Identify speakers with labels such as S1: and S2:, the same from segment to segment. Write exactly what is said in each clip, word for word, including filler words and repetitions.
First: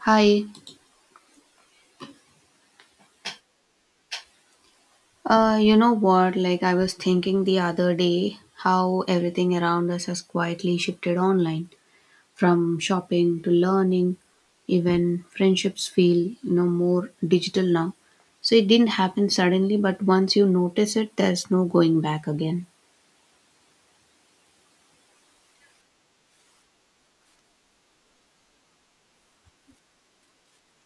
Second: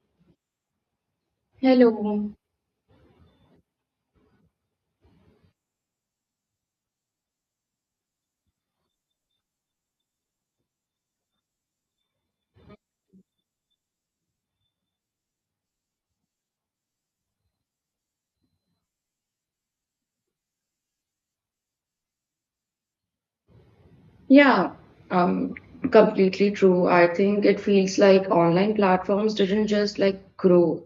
S1: Hi,
S2: Hello.
S1: uh, you know what? Like, I was thinking the other day how everything around us has quietly shifted online from shopping to learning, even friendships feel, you know, more digital now. So it didn't happen suddenly, but once you notice it, there's no going back again.
S2: Yeah, um, completely true. I think it feels like online platforms didn't just like grow.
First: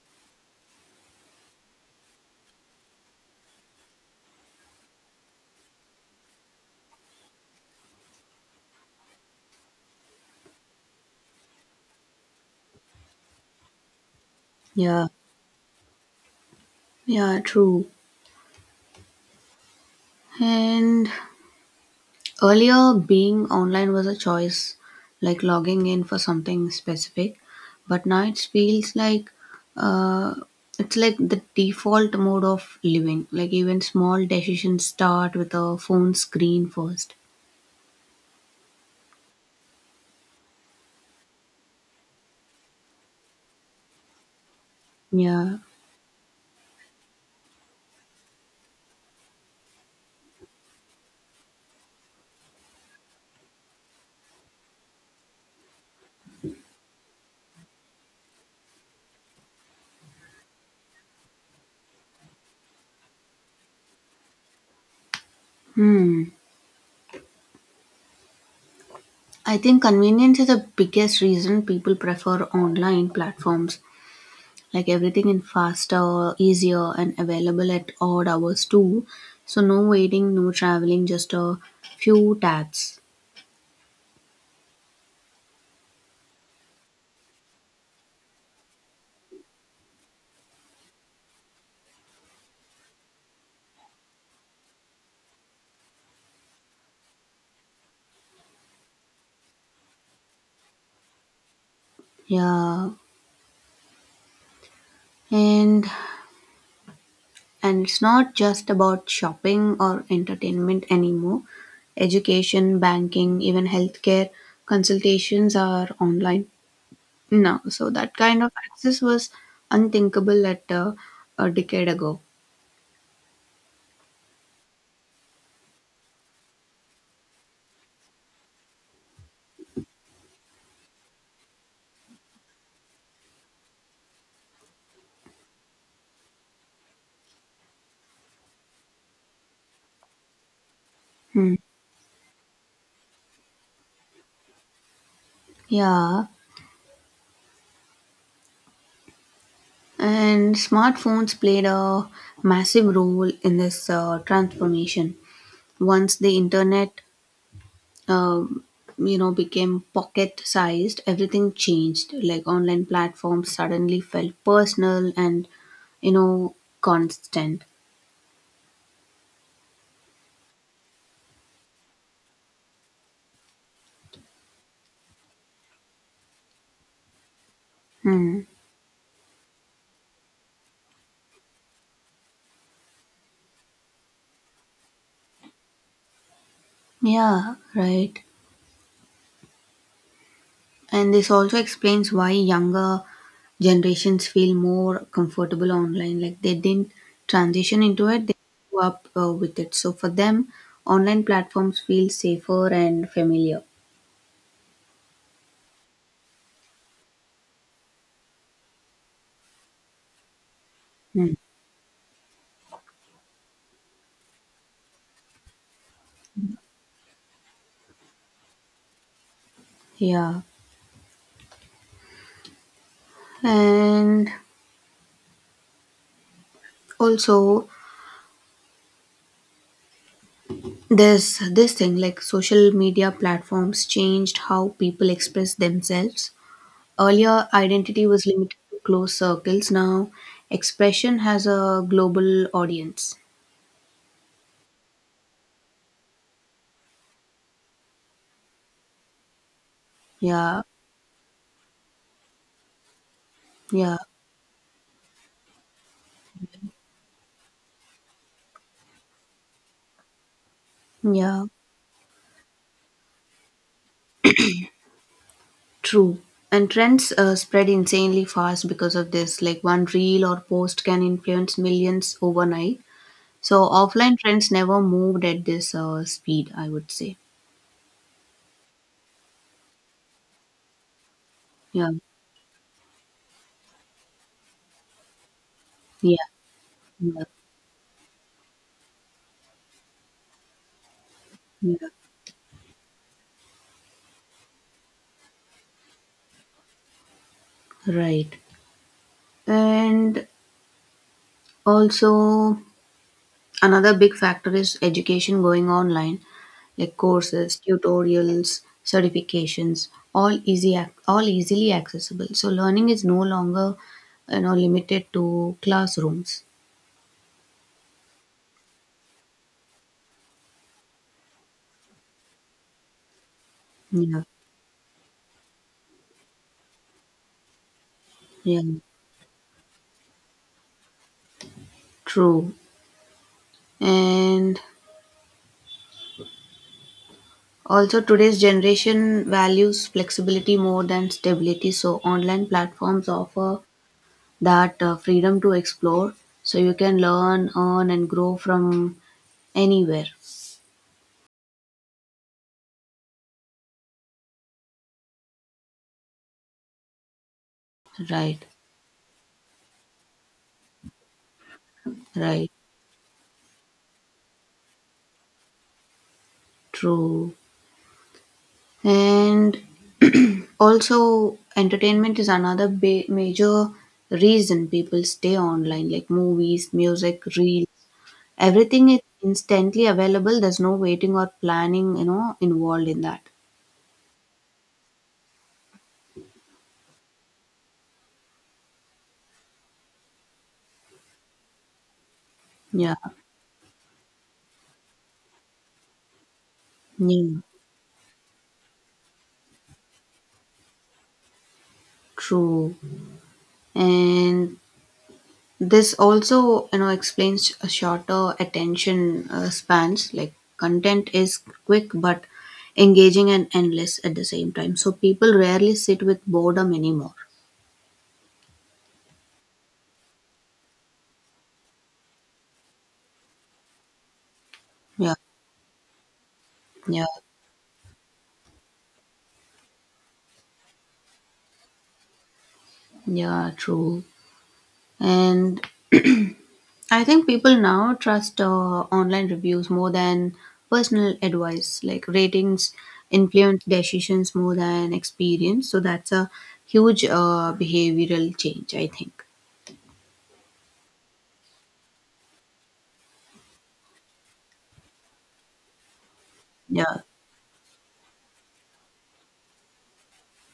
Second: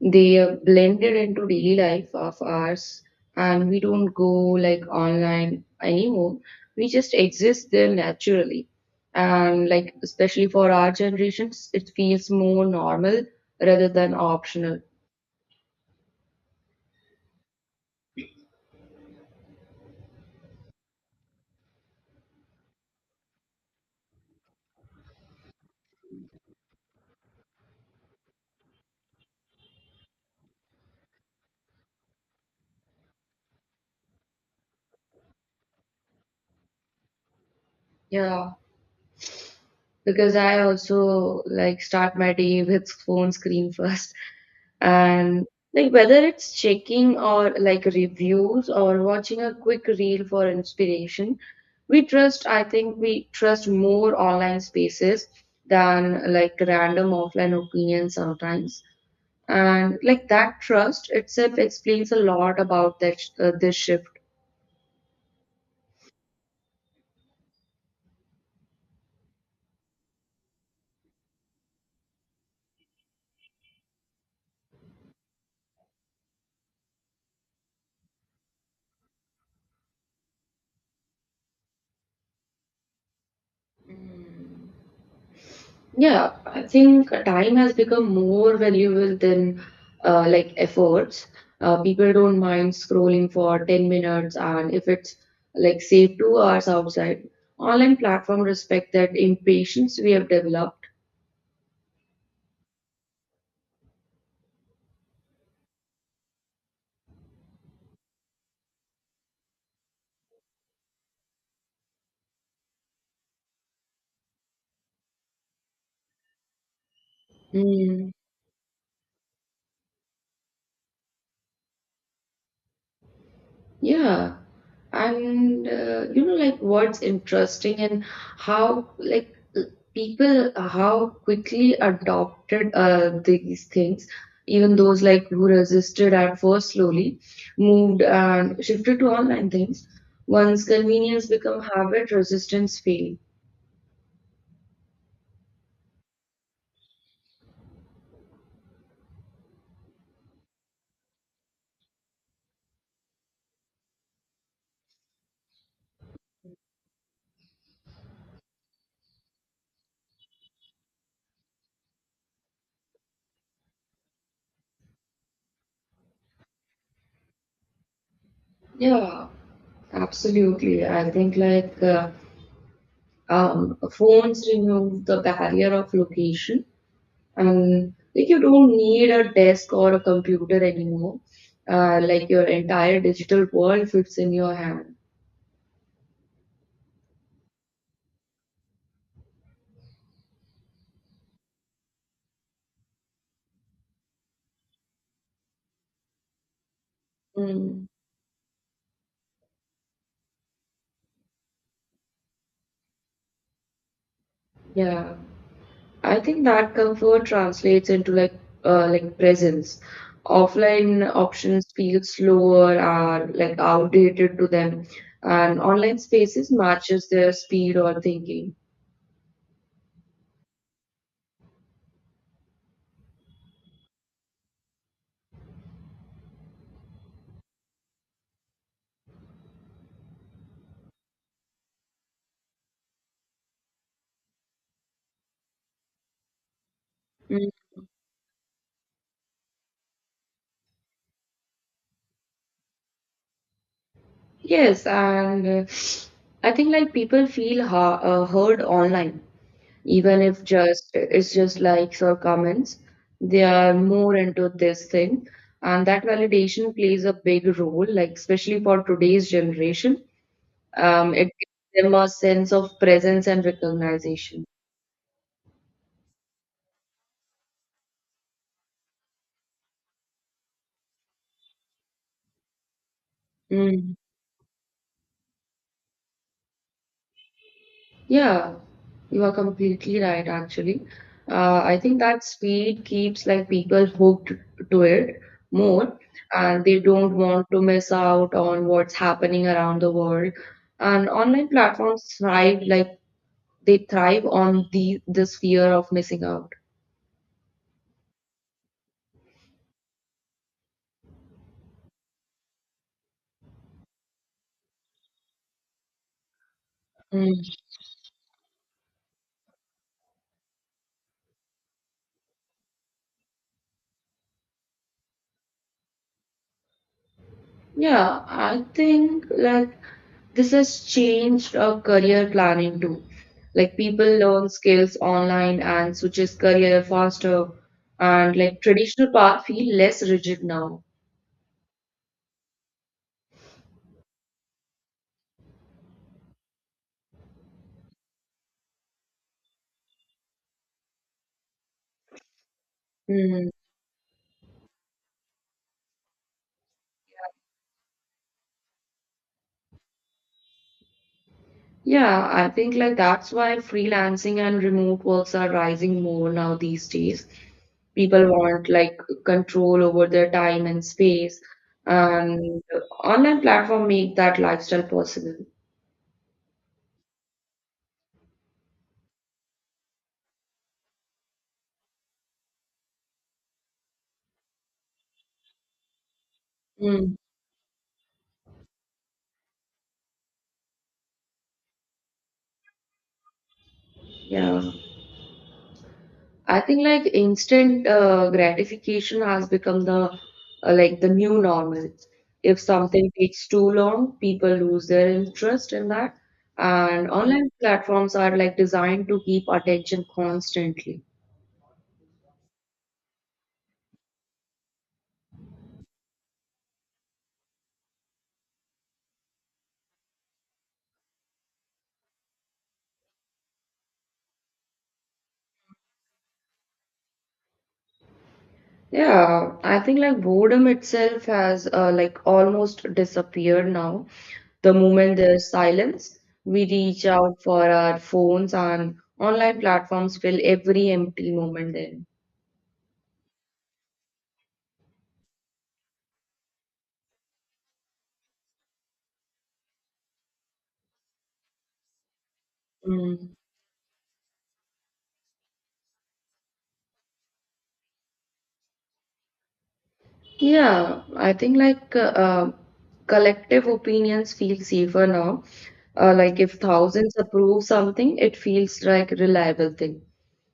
S2: They uh, blended into daily life of ours, and we don't go like online anymore. We just exist there naturally. And like especially for our generations, it feels more normal rather than optional.
S1: Yeah, yeah, true. And earlier, being online was a choice, like logging in for something specific, but now it feels like, uh, it's like the default mode of living. Like even small decisions start with a phone screen first.
S2: Yeah, because I also like start my day with phone screen first. And
S1: Yeah.
S2: like whether it's checking or like reviews or watching a quick reel for inspiration, we trust, I think we trust more online spaces than like random offline opinions sometimes. And like that trust itself explains a lot about that, uh, this shift.
S1: Hmm. I think convenience is the biggest reason people prefer online platforms. Like everything is faster, easier, and available at odd hours too. So no waiting, no traveling, just a few taps.
S2: Yeah, I think time has become more valuable than uh, like efforts. Uh, people don't mind scrolling for ten minutes, and if it's like say two hours outside, online platform respect that impatience we have developed.
S1: Yeah, and and it's not just about shopping or entertainment anymore. Education, banking, even healthcare consultations are online now. So
S2: Hmm.
S1: that kind of access was unthinkable at, uh, a decade ago.
S2: Yeah, and uh, you know, like what's interesting and how like uh, people how quickly adopted uh, these things, even those like who resisted at first slowly moved and shifted to online things. Once convenience
S1: Hmm.
S2: become habit, resistance fail.
S1: Yeah, and smartphones played a massive role in this uh, transformation. Once the internet, um, you know, became pocket sized, everything changed. Like online platforms suddenly felt personal and, you know, constant.
S2: Yeah, absolutely. I think like uh, um, phones remove the barrier of location and like
S1: Hmm.
S2: you don't need a desk or a computer anymore. Uh, like your entire digital world fits in your hand.
S1: Yeah, right. And this also explains why younger generations feel more comfortable online. Like they didn't transition
S2: Mm,
S1: into it, they grew up uh, with it. So for them online platforms feel safer and familiar.
S2: yeah, I think that comfort translates into like uh, like presence. Offline
S1: Hmm.
S2: options feel slower, are like outdated to them, and online spaces matches their speed or thinking.
S1: Yeah. And also, This this thing, like, social media platforms changed how people express themselves. Earlier,
S2: Mm.
S1: identity was limited to close circles. Now, expression has a global audience.
S2: Yes, and uh, I think like people feel ha- uh, heard online, even if
S1: Yeah,
S2: just it's just likes or comments. They are
S1: yeah,
S2: more into this thing, and that validation plays a big role, like especially for today's generation. Um, it
S1: yeah.
S2: gives them a sense of presence and recognition.
S1: True. And trends uh, spread insanely fast because of this. Like one reel or post can influence millions overnight. So
S2: Mm.
S1: offline trends never moved at this uh, speed, I would say.
S2: Yeah, you are completely right, actually. Uh, I
S1: Yeah,
S2: think that speed keeps like people hooked to it more,
S1: yeah,
S2: and they don't
S1: yeah,
S2: want to miss out on what's happening around the world. And online
S1: yeah.
S2: platforms thrive like they thrive on the this fear of missing out.
S1: Right. And also, another big factor is education going online, like courses,
S2: Hmm.
S1: tutorials, certifications, all easy, ac- all easily accessible. So learning is no longer, you know, limited to classrooms.
S2: Yeah, I think like this has changed uh, career planning too. Like people
S1: Yeah,
S2: learn skills online and switches career faster, and
S1: yeah,
S2: like traditional path feel less rigid now.
S1: true. And also, today's generation values flexibility more than stability. So online platforms
S2: Hmm.
S1: offer that uh, freedom to explore. So you can learn, earn, and grow from anywhere.
S2: Yeah, I think like that's why freelancing and remote works are rising more now these days. People
S1: Right,
S2: want like control over their time and space,
S1: right,
S2: and online platform make that lifestyle possible.
S1: true. And also, entertainment is another ba- major reason people stay online, like movies,
S2: Hmm.
S1: music, reels. Everything is instantly available. There's no waiting or planning, you know, involved in that.
S2: Yeah. I think like instant uh, gratification has become the uh, like the new normal. If
S1: Yeah,
S2: something takes too long, people lose their interest in that. And
S1: yeah,
S2: online platforms are like designed to keep attention constantly.
S1: true. And this also, you know, explains a shorter attention uh, spans. Like content is quick but engaging and endless at the same time. So people rarely sit with boredom anymore.
S2: Yeah, I think like boredom itself has uh, like almost disappeared now. The
S1: Yeah,
S2: moment there's silence, we
S1: yeah,
S2: reach out for our phones, and online platforms fill every empty moment
S1: yeah, true. And I think people now trust uh, online reviews more than personal advice. Like ratings
S2: then.
S1: influence decisions more than experience. So that's a huge uh, behavioral change, I think.
S2: Yeah, I think like uh, uh, collective opinions feel safer now. Uh, like if
S1: Yeah,
S2: thousands approve something, it feels like reliable thing.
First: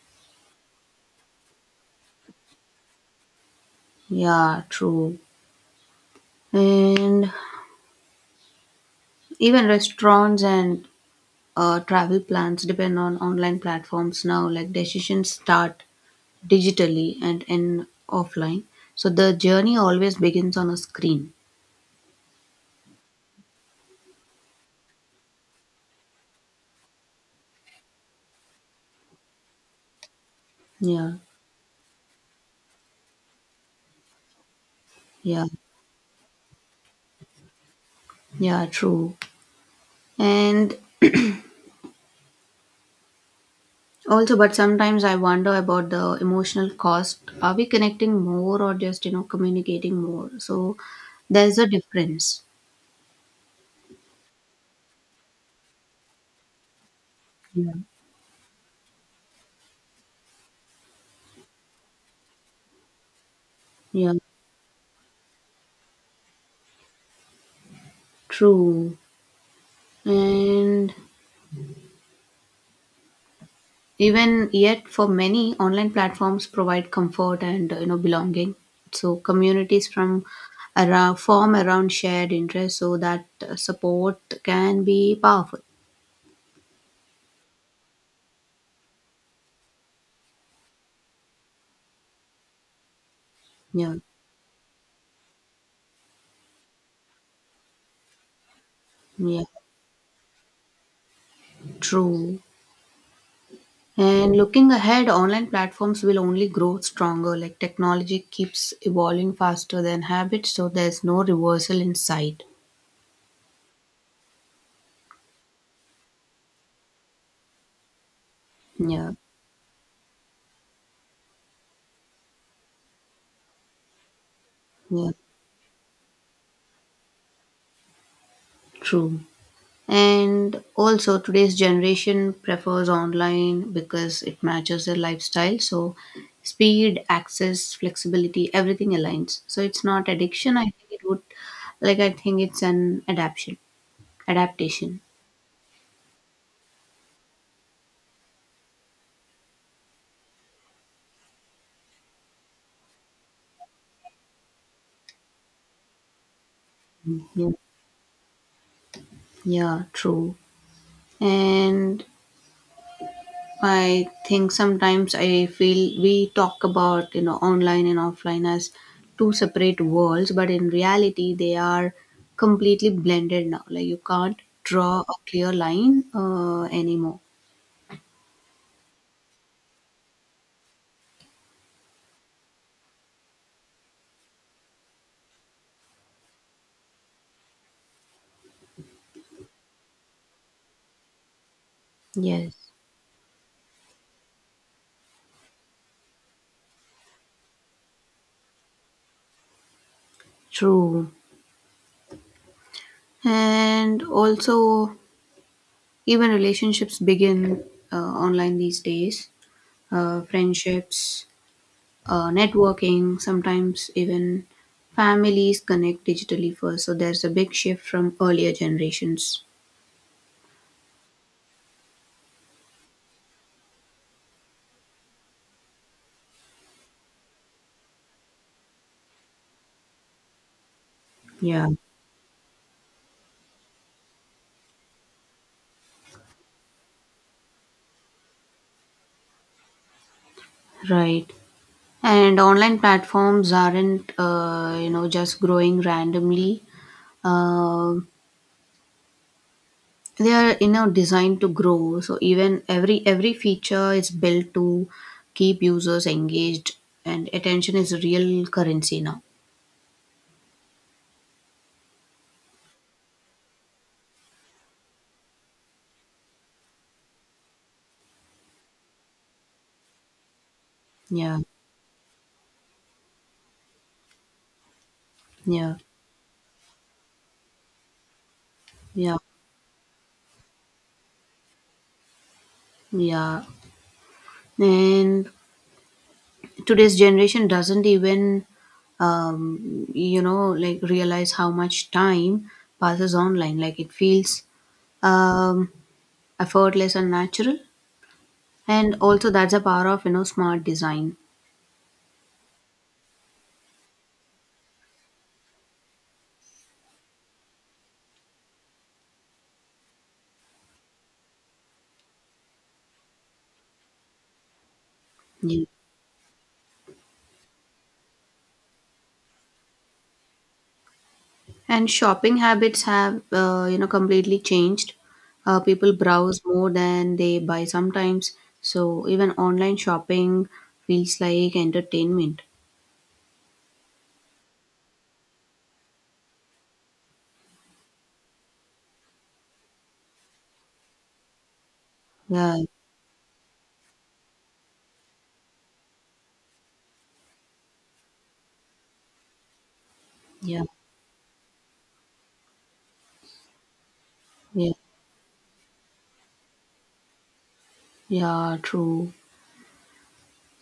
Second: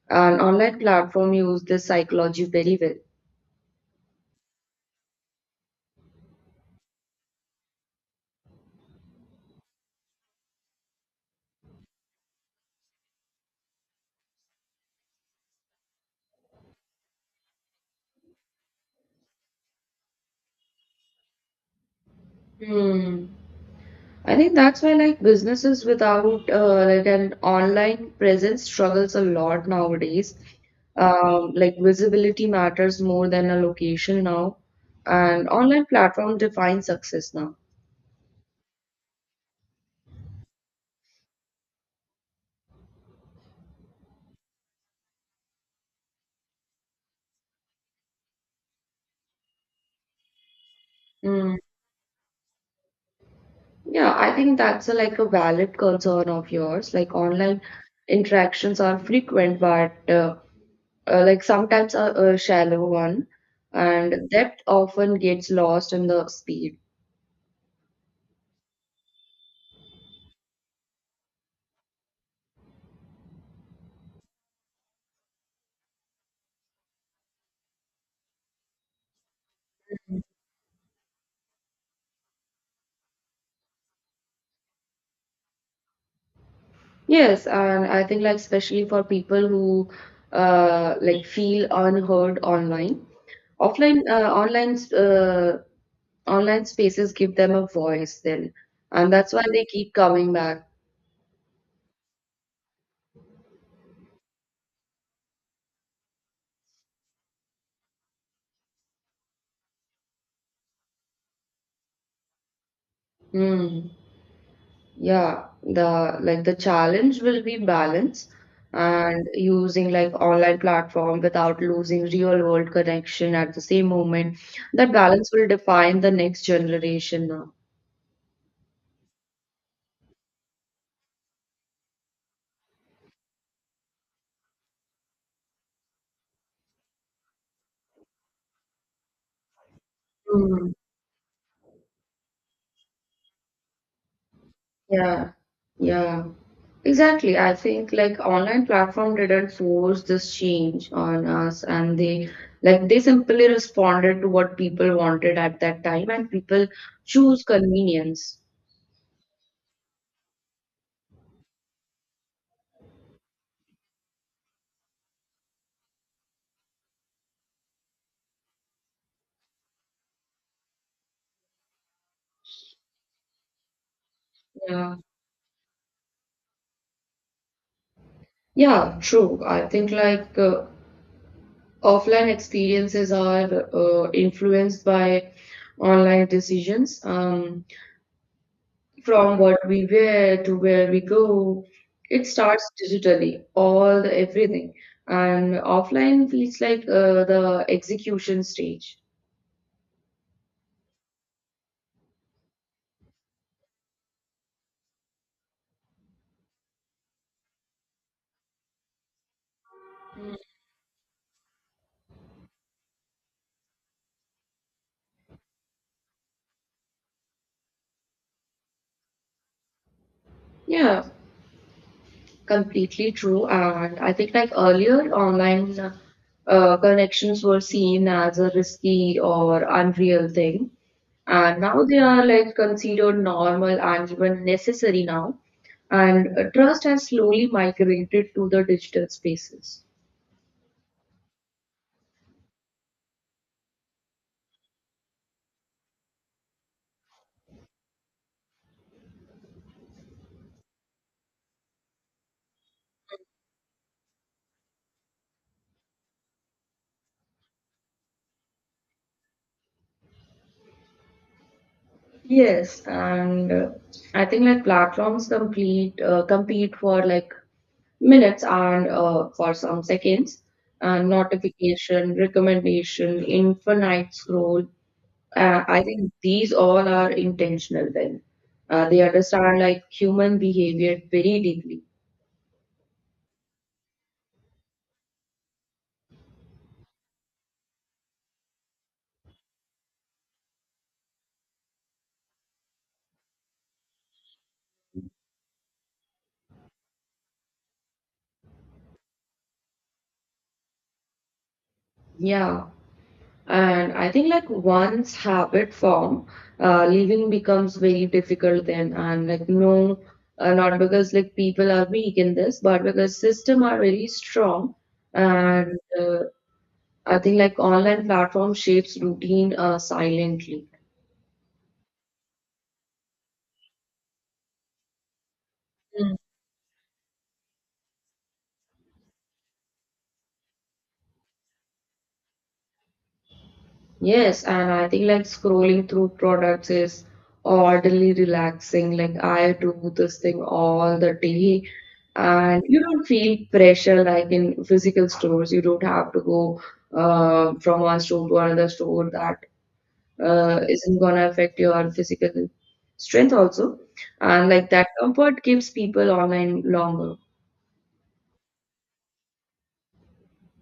S2: And online platform use this psychology very well.
S1: yeah, true. And even restaurants and uh, travel plans depend on online platforms now, like decisions start digitally and end offline. So the journey always begins on a screen.
S2: Hmm. I think that's why like businesses without uh, like an online presence struggles a lot nowadays.
S1: Yeah,
S2: Um, like visibility matters more than a location now,
S1: yeah,
S2: and online platform defines success now.
S1: yeah, true. And also, but sometimes I wonder about the emotional cost. Are we connecting more or just, you know, communicating more? So there's a difference.
S2: Yeah, I think that's a, like a valid concern of yours. Like online
S1: Yeah,
S2: interactions are frequent, but uh, uh, like sometimes a, a shallow one,
S1: yeah,
S2: and depth often gets lost in the speed.
S1: true. And even yet, for many, online platforms provide comfort and, uh, you know, belonging. So communities from around form around shared interests, so that uh, support can be powerful.
S2: Yes, and I think like especially for people who uh, like feel unheard online,
S1: Yeah,
S2: offline uh, online uh, online spaces give them a voice then, and that's
S1: yeah,
S2: why they keep coming back.
S1: true. And looking ahead, online platforms will only grow stronger. Like technology keeps evolving faster than habits, so there's no reversal in sight.
S2: Hmm. Yeah, the like the challenge will be balance
S1: Yeah,
S2: and using like online platform without losing real world connection at the same moment. That
S1: yeah,
S2: balance will define the next generation now.
S1: true. And also, today's generation prefers online because it matches their lifestyle. So, speed, access, flexibility, everything aligns. So, it's not addiction. I
S2: Mm.
S1: think it would, like, I think it's an adaptation. Adaptation.
S2: Yeah, yeah, exactly. I think like online platform didn't force this change on us, and they like they simply responded to what people wanted at that time, and people choose
S1: Yeah,
S2: convenience.
S1: yeah, true. And I think sometimes I feel we talk about, you know, online and offline as two separate worlds, but in reality they are completely blended now. Like you can't
S2: Yeah.
S1: draw a clear line uh, anymore.
S2: Yeah, true. I think like uh, offline experiences are uh, influenced by online decisions. Um, from what we wear to where we go, it starts
S1: Yes,
S2: digitally, all the everything. And offline feels like uh, the execution stage.
S1: true. And also, even relationships begin uh, online these days. Uh, friendships, uh, networking, sometimes even families connect digitally first. So there's a big shift from earlier generations.
S2: Yeah, completely true. And I think like earlier, online uh, connections were seen as a risky or unreal thing. And
S1: Yeah,
S2: now they are like considered normal and even necessary now. And uh, trust has slowly migrated to the digital spaces.
S1: right. And online platforms aren't, uh, you know, just growing randomly. Uh, they are, you know, designed to grow. So even every every feature is built to keep users engaged, and attention is real currency now.
S2: Yes, and uh, I think like platforms complete uh, compete for like minutes and uh, for some seconds, and
S1: Yeah,
S2: notification, recommendation, infinite scroll. Uh,
S1: yeah,
S2: I think these all are intentional then. Uh, they
S1: yeah,
S2: understand like human behavior very deeply.
S1: yeah. And today's generation doesn't even, um, you know, like, realize how much time passes online. Like it feels, um, effortless and natural, and also that's the power of, you know, smart design.
S2: Yeah. And I think like once habit form, uh, leaving becomes very difficult then. And like no, uh, not because like people are weak in this, but because system are really strong.
S1: Yeah.
S2: And uh, I think like online platform shapes routine uh, silently.
S1: And shopping habits have, uh, you know, completely changed. Uh, people browse more than they buy sometimes, so even online shopping feels like entertainment.
S2: Yes, and I think like scrolling through products is oddly relaxing. Like I do this thing all the day,
S1: Yeah,
S2: and you don't feel pressure like in physical stores. You don't have to go uh, from one store to another store. That uh,
S1: yeah,
S2: isn't gonna affect your physical strength also, and like
S1: yeah,
S2: that comfort keeps people online longer.
S1: yeah, true.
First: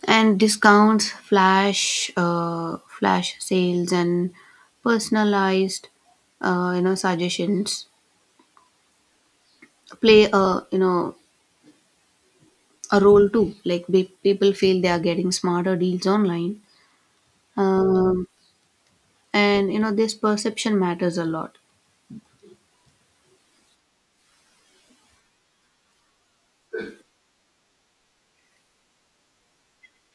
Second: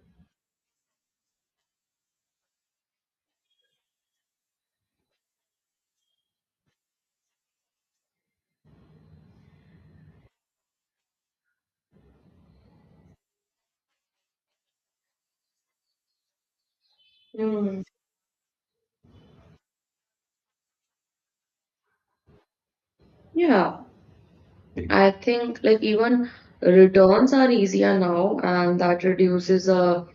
S1: And discounts, flash, uh, flash sales, and personalized, uh, you know, suggestions play a, you know, a role too. Like be- people feel they are getting smarter deals online,
S2: Mm.
S1: um, and, you know, this perception matters a lot.
S2: Yeah, I think like even returns are easier now, and that reduces a. uh,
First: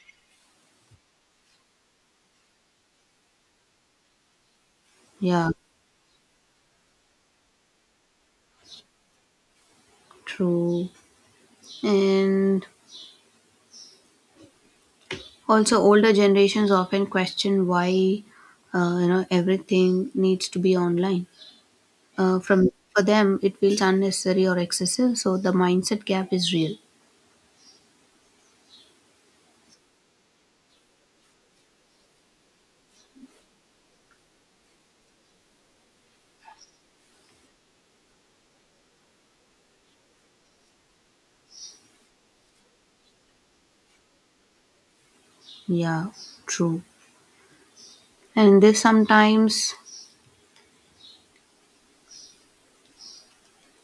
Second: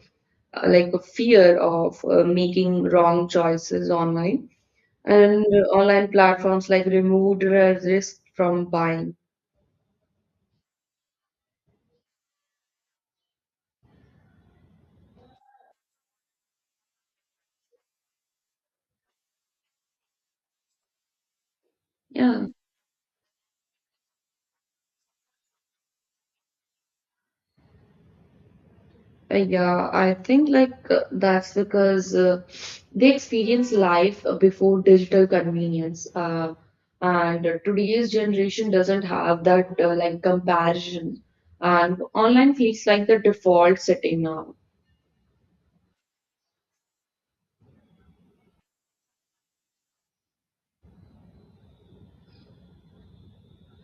S2: like a fear of uh, making wrong choices online, and
S1: Yeah,
S2: online platforms like removed re- risk from buying.
S1: true. And also, older generations often question why, uh, you know, everything needs to be online. Uh,
S2: Yeah.
S1: from for them it feels unnecessary or excessive, so the mindset gap is real.
S2: Uh, yeah I think like uh, that's because uh, they experience life uh, before digital convenience, uh, and uh, today's generation doesn't have that uh, like comparison, and online feels like the default setting now.
S1: Yeah, true. And this sometimes,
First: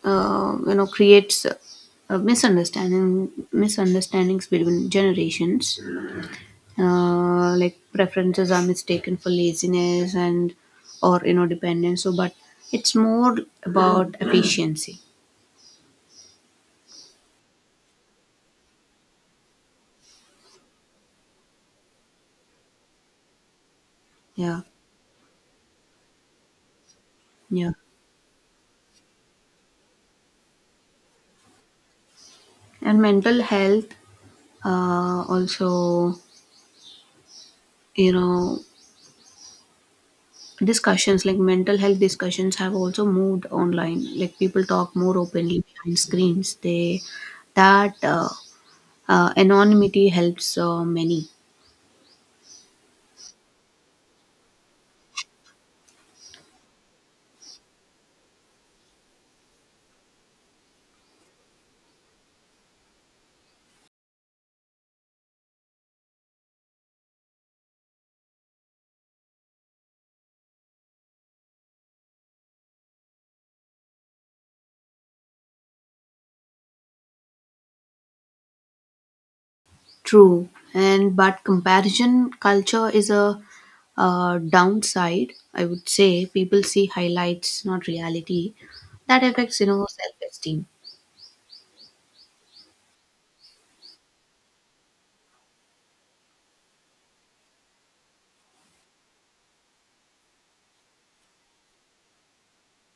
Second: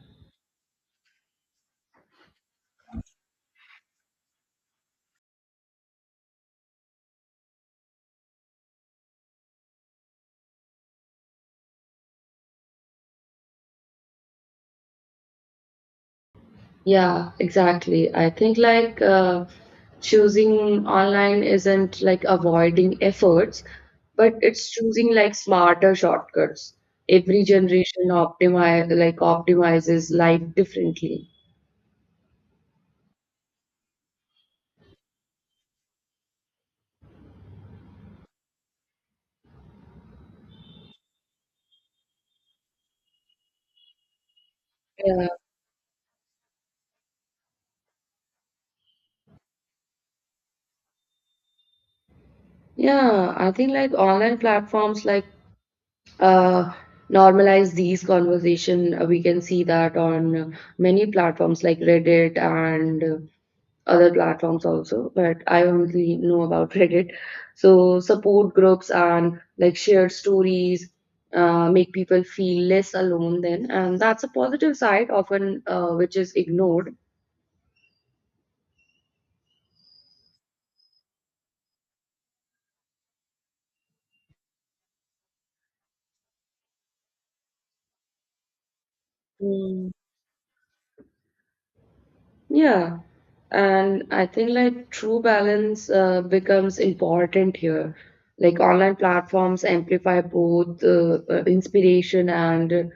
S1: uh, you know, creates uh, misunderstanding misunderstandings between generations, uh, like preferences are mistaken for laziness and, or, you know, dependence. So but it's more about efficiency.
S2: Yeah, exactly. I think like uh, choosing online isn't like avoiding efforts, but
S1: Yeah,
S2: it's choosing like smarter shortcuts. Every
S1: yeah.
S2: generation optimize like optimizes life differently.
S1: And mental health, uh, also, you know, discussions, like mental health discussions, have also moved online. Like people talk more
S2: Yeah.
S1: openly behind screens, they that uh, uh, anonymity helps uh, many.
S2: Yeah, I think like online platforms like uh normalize these conversation. Uh, We can see that on uh, many platforms like Reddit and other platforms also, but I only know about Reddit. So support groups and like shared stories uh, make people feel less alone then, and that's a positive side often uh, which is ignored.
S1: True. And but comparison culture is a uh, downside, I would say. People see highlights, not reality. That affects, you know,
S2: Hmm.
S1: self-esteem.
S2: Yeah, and I think like true balance uh, becomes important here. Like online platforms amplify both uh, uh, inspiration and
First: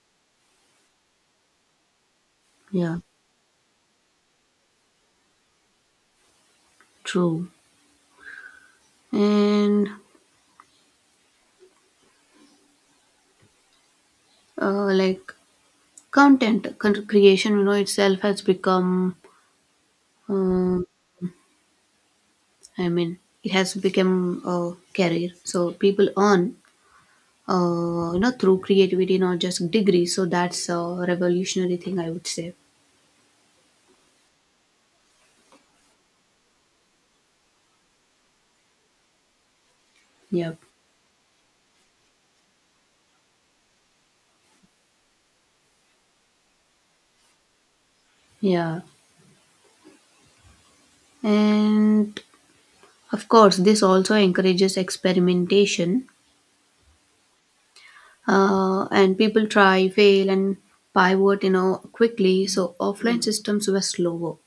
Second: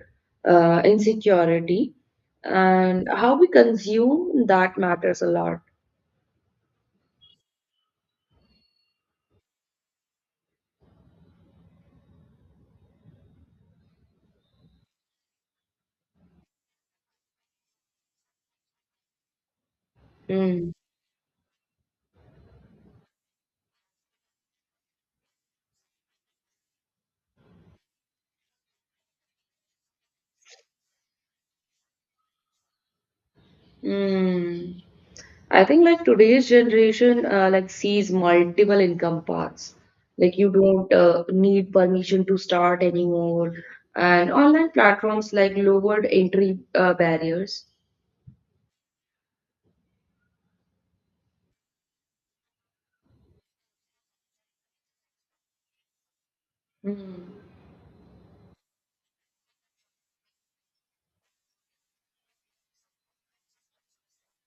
S2: uh, insecurity,
S1: Yeah,
S2: and how we consume that matters a lot.
S1: true. And, uh, like, content con- creation, you know, itself has become,
S2: Mm.
S1: um, I mean, it has become a career. So people earn, uh, you know, through creativity, not just degrees. So that's a revolutionary thing, I would say.
S2: Mm. I think like today's generation uh, like sees multiple income paths. Like you
S1: Yep.
S2: don't uh, need permission to start anymore, and online platforms like lowered entry uh, barriers.
S1: Yeah. And of course, this also encourages experimentation.
S2: Hmm.
S1: Uh, and people try, fail, and pivot, you know, quickly. So offline systems were slower.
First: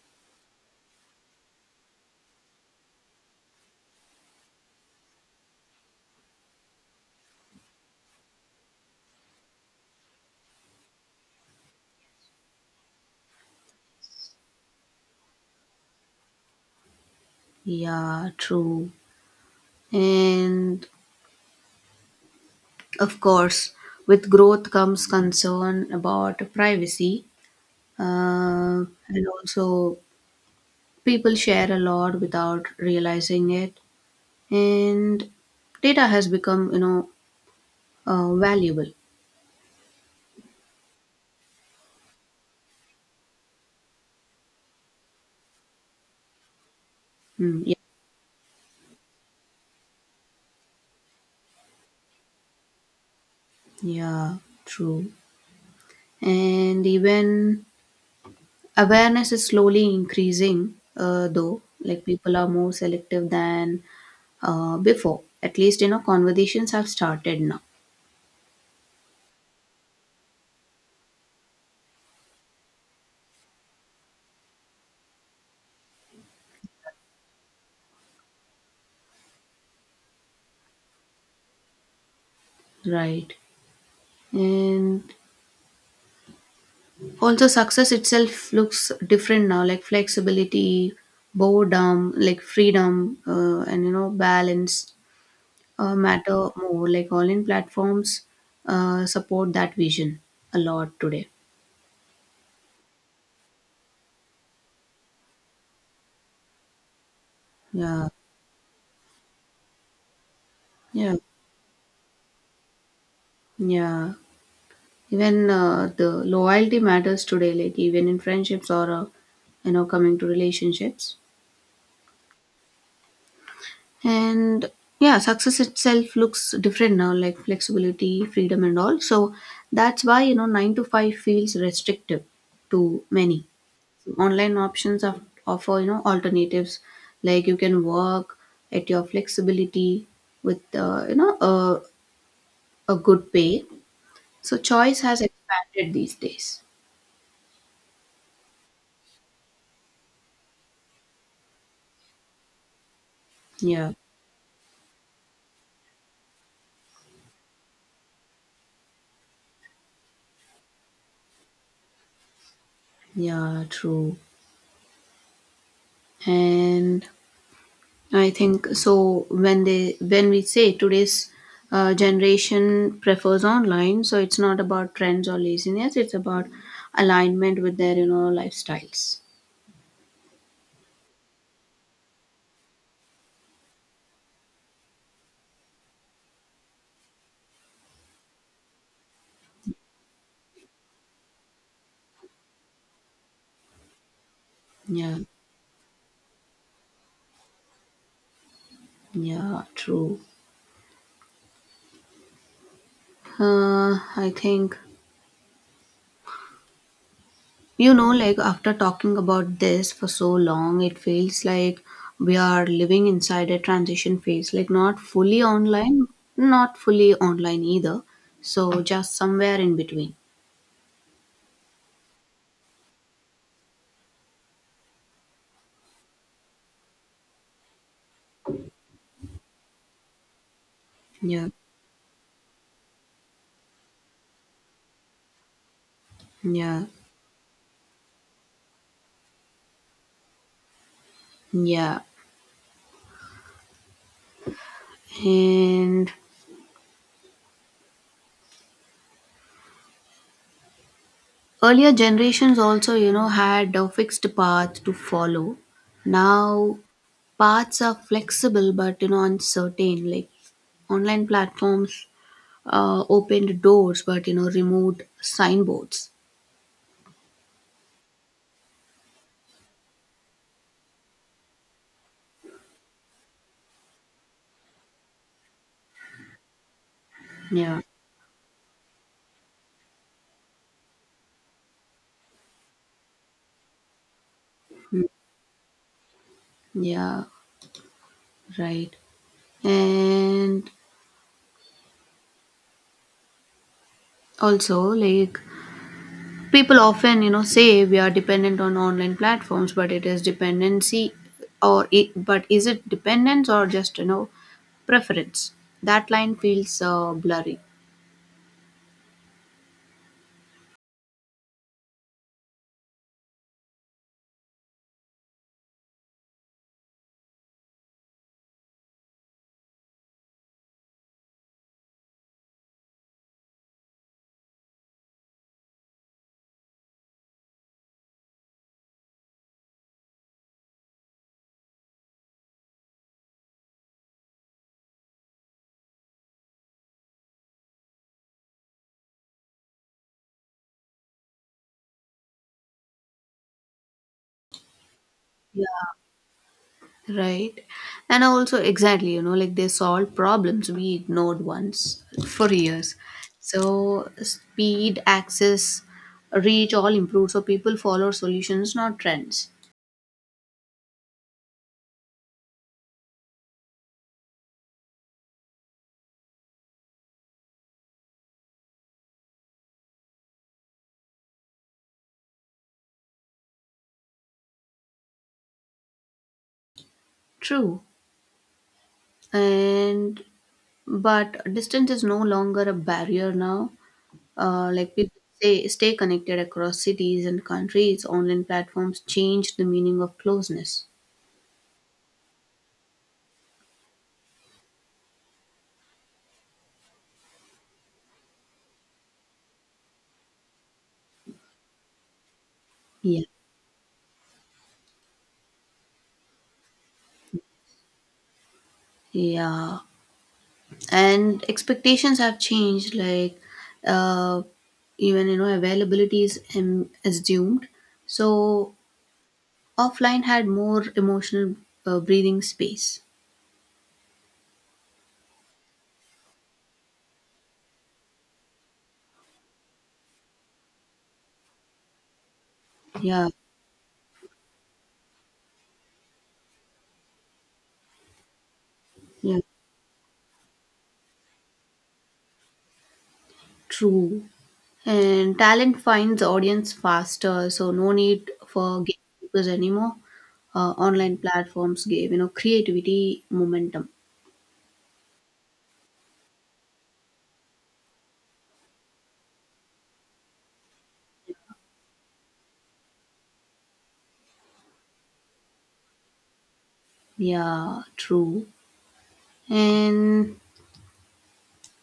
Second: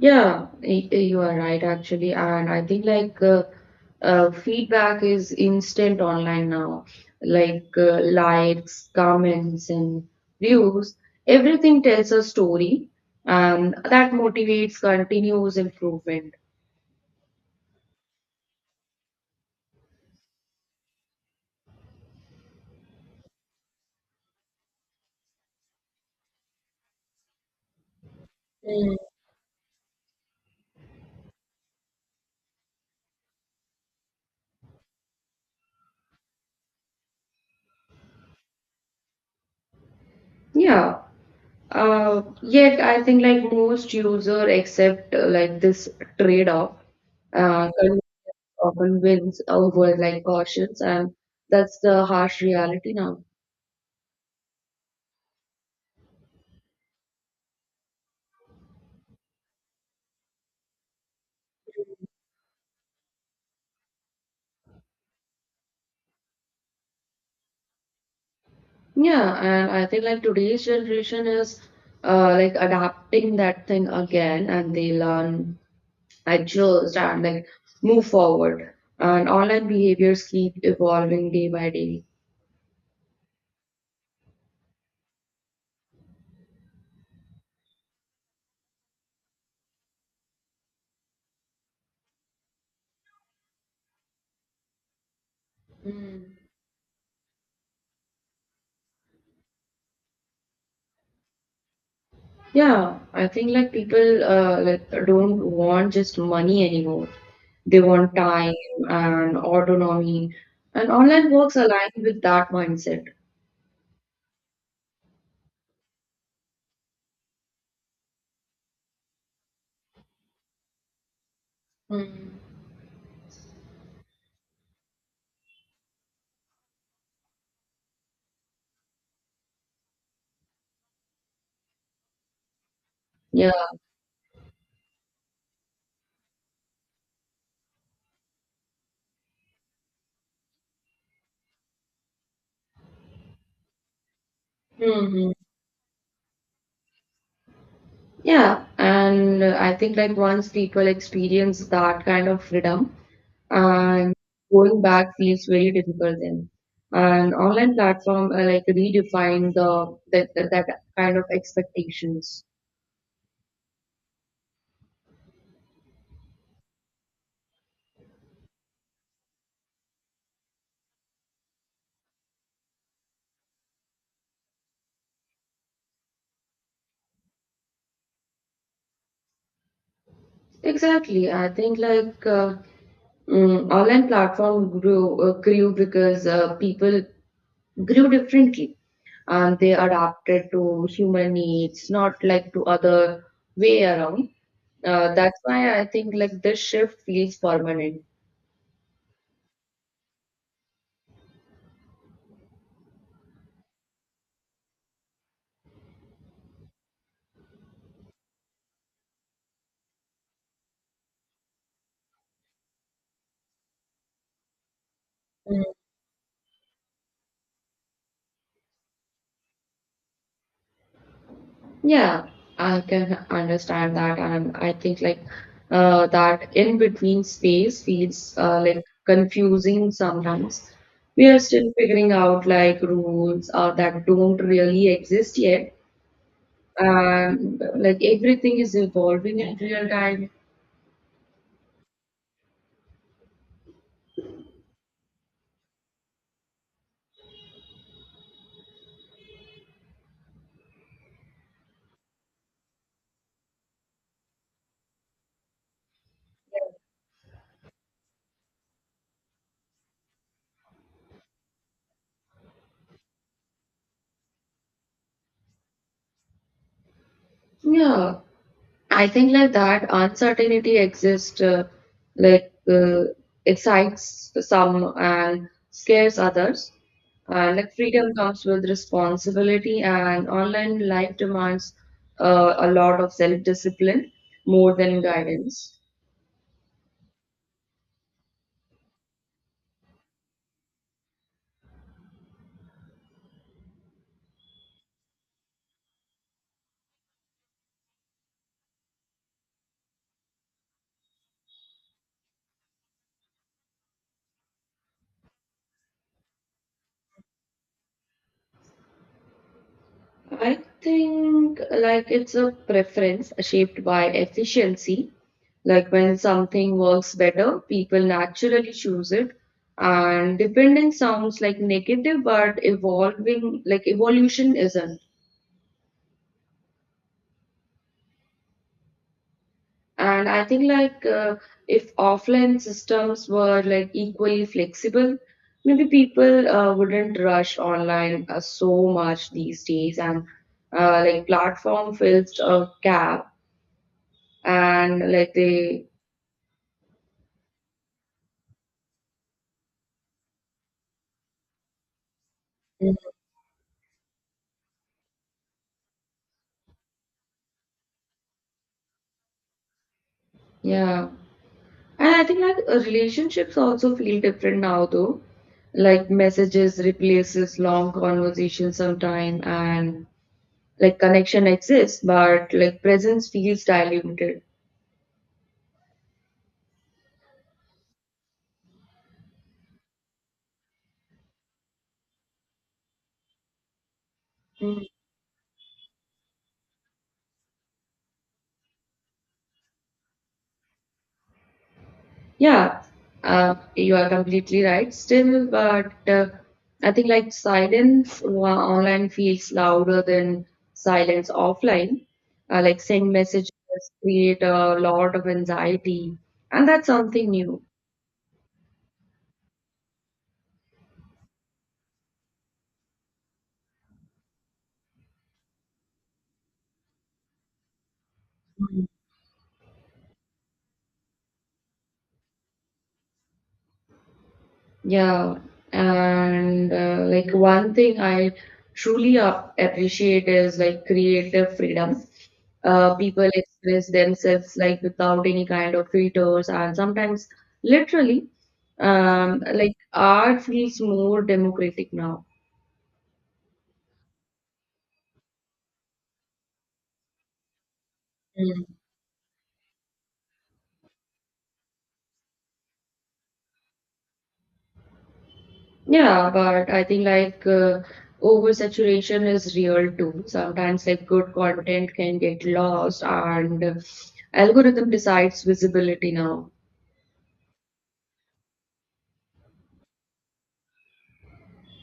S2: Yeah, y- you are right actually, and I think like uh, uh, feedback is instant online now. Like uh, likes, comments, and views, everything tells a story, and that motivates continuous improvement.
S1: Yeah, true. And of course, with growth comes concern about privacy. Uh, and also people share a lot without realizing it, and data has become, you know, uh, valuable.
S2: Yeah. Uh, yet I think like most user accept uh, like this trade-off.
S1: Mm,
S2: Uh,
S1: yeah,
S2: Convenience often wins over like cautions, and that's the harsh reality now.
S1: yeah, true. And even awareness is slowly increasing, uh, though. Like, people are more selective than uh, before. At least, you know, conversations have started now.
S2: Yeah, and I think like today's generation is uh, like adapting that thing again, and they learn, adjust, and like move forward. And online behaviors keep evolving day by day.
S1: Right. And also, success itself looks different now, like flexibility, boredom, like freedom, uh, and, you know, balance uh, matter more. Like all in platforms uh, support that vision a lot today.
S2: Yeah, I think like people uh, like don't want just money anymore. They
S1: Yeah,
S2: want time and autonomy, and
S1: yeah,
S2: online works align with that mindset.
S1: yeah. Even uh, the loyalty matters today, like even in friendships or, uh, you know, coming to relationships.
S2: Mm.
S1: And yeah, success itself looks different now, like flexibility, freedom, and all. So that's why, you know, nine to five feels restrictive to many.
S2: Yeah,
S1: Online options of, offer, you know, alternatives. Like you can work at your flexibility with, uh, you know, a, a good pay. So choice has
S2: hmm,
S1: expanded these days.
S2: yeah, and uh, I think like once people experience that kind of freedom,
S1: Yeah,
S2: and going back feels very difficult then. And online platform uh, like redefine the that that that kind of expectations.
S1: yeah, true. And I think so. When they when we say today's uh, generation prefers online, so it's not about trends or laziness. It's about alignment with their, you know, lifestyles.
S2: Exactly, I think like. Uh, Mm, online platform grew uh, grew because uh, people grew differently, and they adapted to human needs, not like to other way around. Uh,
S1: Yeah,
S2: that's why I think like this shift feels permanent.
S1: yeah, true. Uh, I think, you know, like, after talking about this for so long, it feels like we are living inside a transition phase. Like not fully
S2: Mm.
S1: online, not fully online either. So just somewhere in between.
S2: Yeah, I can understand that, and I think like uh, that in between space feels uh, like confusing sometimes. We are
S1: Yeah,
S2: still figuring out like rules uh, that don't really exist yet,
S1: yeah.
S2: um, like everything is evolving in real time.
S1: Yeah, and earlier generations also, you know, had a fixed path to follow. Now, paths are flexible but, you know, uncertain. Like, online platforms uh, opened doors but, you know, removed signboards.
S2: Yeah, I think like that uncertainty exists, uh, like uh, excites some and scares others. Uh, like
S1: Yeah,
S2: freedom comes with responsibility, and online life demands uh, a lot of self-discipline more than guidance.
S1: yeah, right. And also, like, people often, you know, say we are dependent on online platforms, but it is dependency or it, but is it dependence or just, you know, preference? That line feels uh, blurry.
S2: I think like it's a preference shaped by efficiency. Like when something works better, people naturally choose it. And dependence sounds like negative, but evolving, like evolution isn't. And I think like uh, if offline systems were like equally flexible, maybe people uh, wouldn't rush online uh, so much these days. And uh, like platform fills a gap, and like
S1: Yeah.
S2: they.
S1: Right. And also, exactly, you know, like they solve problems we ignored once for years.
S2: Mm.
S1: So, speed, access, reach, all improve. So, people follow solutions, not trends.
S2: Yeah. And I think like uh, relationships also feel different now though. Like messages replaces long conversation sometime, and like connection exists, but like presence feels diluted.
S1: True. And, but distance is no longer a barrier now. Uh,
S2: Mm.
S1: like people say, stay connected across cities and countries. Online platforms change the meaning of closeness.
S2: Yeah, uh, you are completely right still, but uh, I think like silence wa- online feels louder than silence offline. Uh, like send
S1: Yeah.
S2: messages create a lot of anxiety, and that's something new.
S1: Yeah. And expectations have changed. Like, uh, even, you know, availability is, um, assumed. So, offline had more emotional uh, breathing space.
S2: Yeah, and uh, like one thing I truly ap- appreciate is like creative freedom. Uh,
S1: Yeah.
S2: people express themselves like without any kind of filters, and sometimes literally,
S1: Yeah.
S2: um, like art feels more democratic now.
S1: True. And talent finds audience faster, so no need
S2: Mm.
S1: for gatekeepers anymore. Uh, online platforms gave, you know, creativity momentum.
S2: Yeah, but I think like uh, oversaturation is real too. Sometimes like good content can get lost, and uh, algorithm decides visibility now.
S1: Yeah, true. And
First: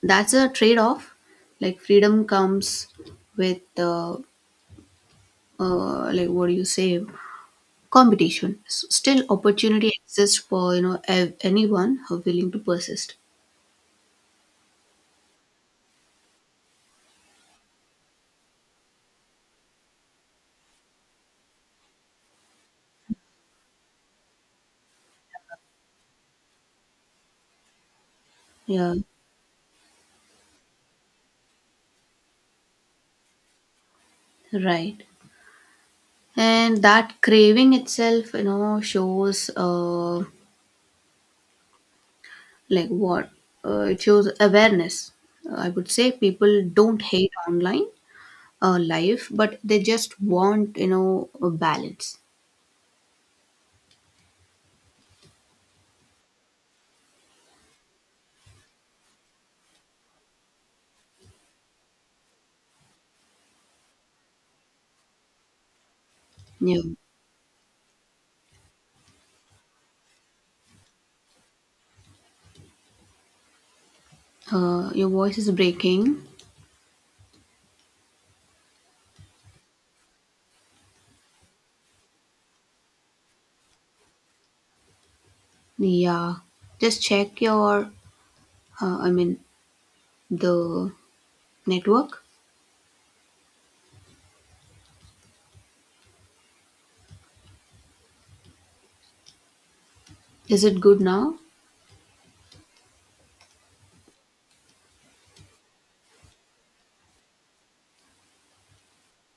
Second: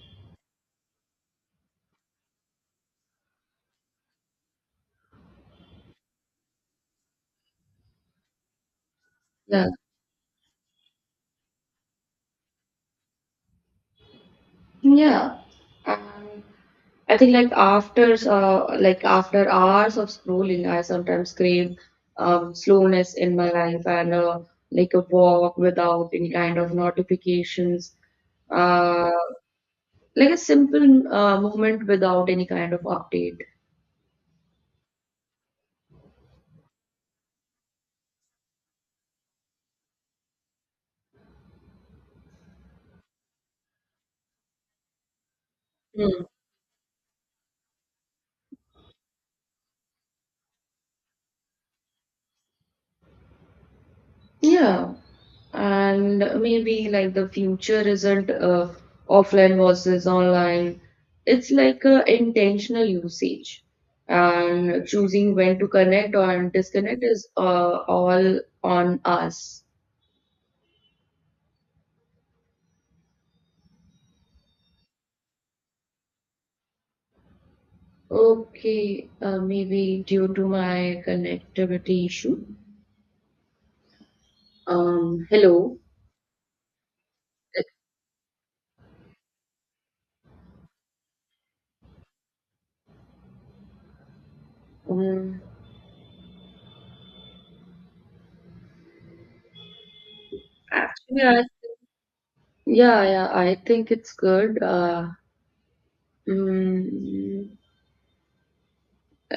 S1: that's a trade-off. Like freedom comes with, uh, uh, like, what do you say, competition. S- Still, opportunity exists for, you know, ev- anyone who willing to persist.
S2: Yeah. Um, I think like after uh, like after hours of scrolling, I sometimes crave um, slowness in my life and uh, like a walk without any kind of notifications,
S1: Yeah,
S2: uh, like a simple uh, movement without any kind of update.
S1: right. And that craving itself, you know, shows, uh, like what uh, it shows awareness. Uh, I would say people don't hate online uh, life, but they just want, you know, a balance.
S2: Yeah, and maybe like the future isn't uh, offline versus online. It's like uh, intentional usage, and choosing when to connect and
S1: Yeah.
S2: disconnect is uh, all on us.
S1: Uh, your voice is breaking.
S2: Okay, uh, maybe due to my connectivity issue. Um, hello.
S1: Yeah, just check your, uh, i mean the network.
S2: Um,
S1: Is it good
S2: actually,
S1: now?
S2: I, yeah, yeah, I think it's good. Uh, mm,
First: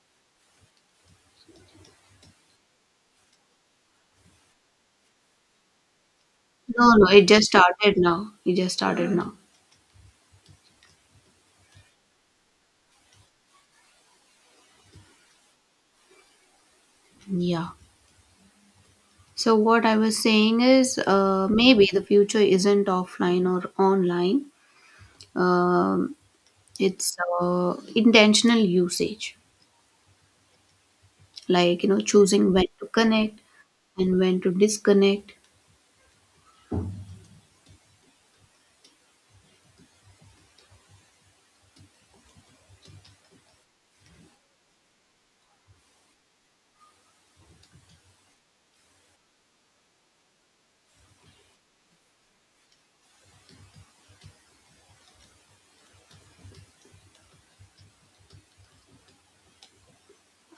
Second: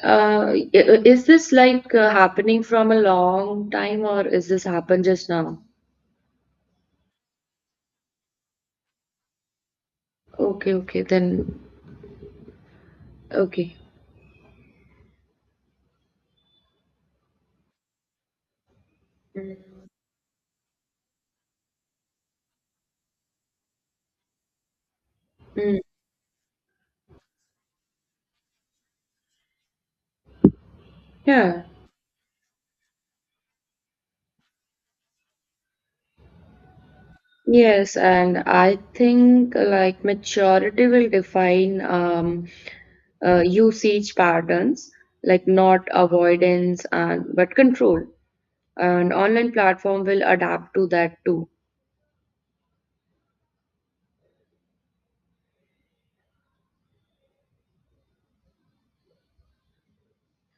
S2: Uh, i- is this like uh, happening from a long time, or is this happen just now?
S1: No, no, it just started now. It just started now.
S2: Okay, okay, then okay.
S1: Yeah. So,
S2: Mm,
S1: what I was saying is, uh, maybe the future isn't offline or online.
S2: mm.
S1: Um, it's, uh, intentional usage,
S2: Yeah.
S1: like, you know, choosing when to connect and when to disconnect.
S2: Yes, and I think uh, like maturity will define um, uh, usage patterns, like not avoidance and but control. And online platform will adapt to that too.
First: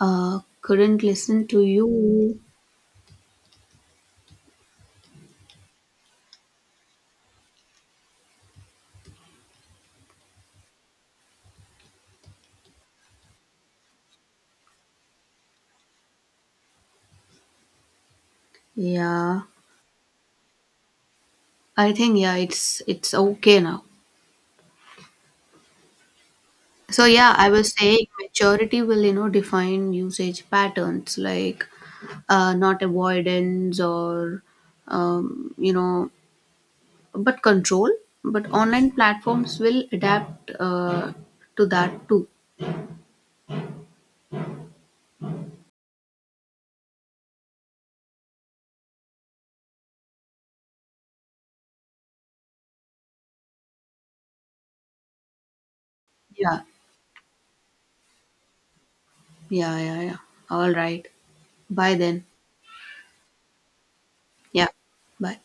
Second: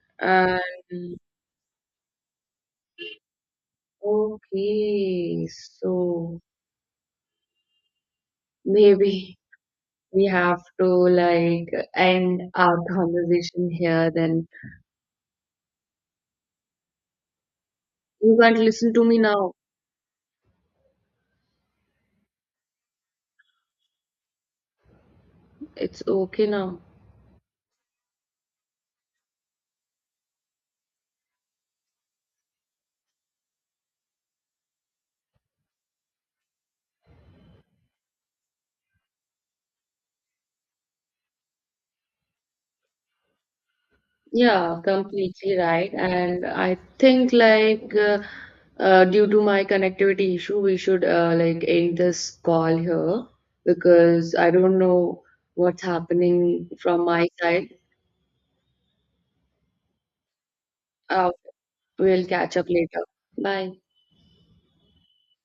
S1: Uh,
S2: And
S1: couldn't listen to you.
S2: okay, so maybe we have to like end our conversation here, then you can't listen to me
S1: Yeah,
S2: now.
S1: I think, yeah, it's it's okay now.
S2: It's okay now.
S1: So, yeah, I was saying maturity will, you know, define usage patterns, like, uh, not avoidance or, um, you know, but control. But online platforms will adapt uh, to that too.
S2: Yeah, completely right, and I think like uh, uh, due to my connectivity issue we should uh, like end this call here because I don't know what's
S1: Yeah,
S2: happening from my side.
S1: yeah, yeah, yeah, all right.
S2: uh,
S1: Bye then.
S2: we'll catch up later. Bye.
S1: Yeah, bye.